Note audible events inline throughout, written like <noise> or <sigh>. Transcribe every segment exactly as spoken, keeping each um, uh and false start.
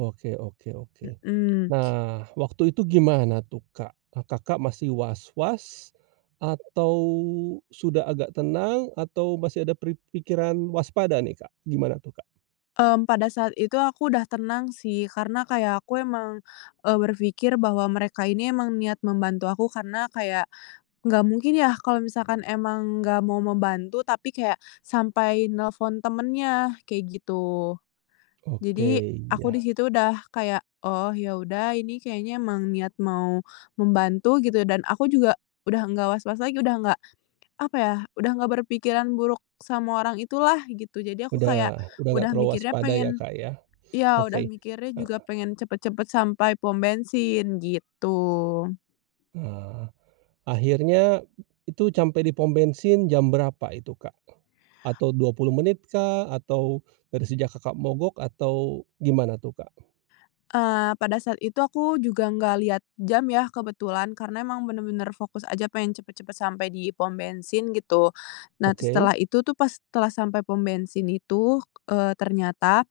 Oke oke oke. Mhm. Nah waktu itu gimana tuh Kak? Kakak masih was-was, atau sudah agak tenang atau masih ada pri pikiran waspada nih Kak? Gimana tuh Kak? Mmm, pada saat itu aku udah tenang sih, karena kayak aku emang, e berpikir bahwa mereka ini emang niat membantu aku, karena kayak, nggak mungkin ya kalau misalkan emang nggak mau membantu tapi kayak, sampai nelpon temannya, kayak gitu. Oke, Jadi, aku iya. di situ udah kayak, "Oh, ya udah ini kayaknya emang niat mau membantu" gitu, dan aku juga udah nggak was-was lagi, udah nggak apa ya udah nggak berpikiran buruk sama orang itulah gitu. Jadi aku kayak, Udah udah nggak udah terlalu mikirnya waspada ya pengen, Kak ya? <snorts> ya udah Oke, mikirnya juga heeh. pengen cepet-cepet sampai pom bensin, gitu. Ah, akhirnya itu campai di pom bensin jam berapa itu Kak? Atau dua puluh menit kah, atau <snorts> dari sejak Kakak mogok atau gimana tuh Kak? Eee, pada saat itu aku juga nggak lihat jam ya kebetulan, karena emang benar-benar fokus aja pengen cepet-cepet sampai di pom bensin gitu. Nah Oke. setelah itu tuh pas telah sampai pom bensin itu, eee, ternyata,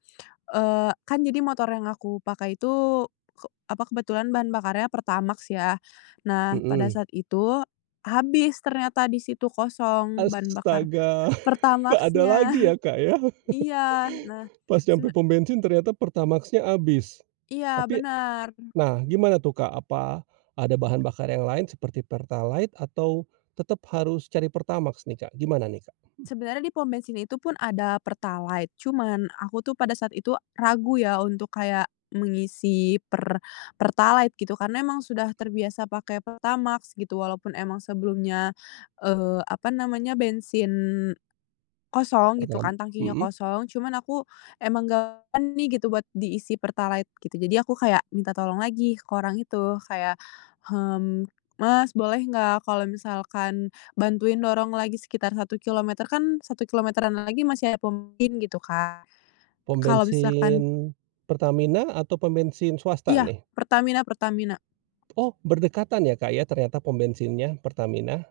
eee, kan jadi motor yang aku pakai itu ke apa, kebetulan bahan bakarnya Pertamax ya. Nah pada Mhm. saat itu habis ternyata di situ kosong bahan bakar Astaga! nggak ada Pertamax-nya. lagi ya Kak ya? <chuckles> Iya, nah <laughs> Pas nyampe sebe pom bensin ternyata Pertamax-nya habis. Iya Tapi bener. nah gimana tuh Kak apa, ada bahan bakar yang lain seperti Pertalite atau tetep harus cari Pertamax nih Kak, gimana nih Kak? Sebenarnya di pom bensin itu pun ada Pertalite, cuman aku tuh pada saat itu, ragu ya, untuk kayak mengisi Per Pertalite gitu karena emang sudah terbiasa pakai Pertamax gitu, walaupun emang sebelumnya, eee, apa namanya, bensin kosong gitu Pertam kan, tangkinya mhm. kosong cuman aku emang nggak en nih gitu, buat diisi Pertalite gitu. Jadi aku kayak, minta tolong lagi ke orang itu kayak "hmm, Mas boleh nggak kalau misalkan bantuin dorong lagi sekitar satu kilometer" kan satu kilometeran lagi masih ada pom bensin gitu Kak, Pom kalau misalkan bensin Pertamina atau pom bensin swasta Iya nih? Pertamina Pertamina. Oh, berdekatan ya Kak ya ternyata pom bensinnya, Pertamina?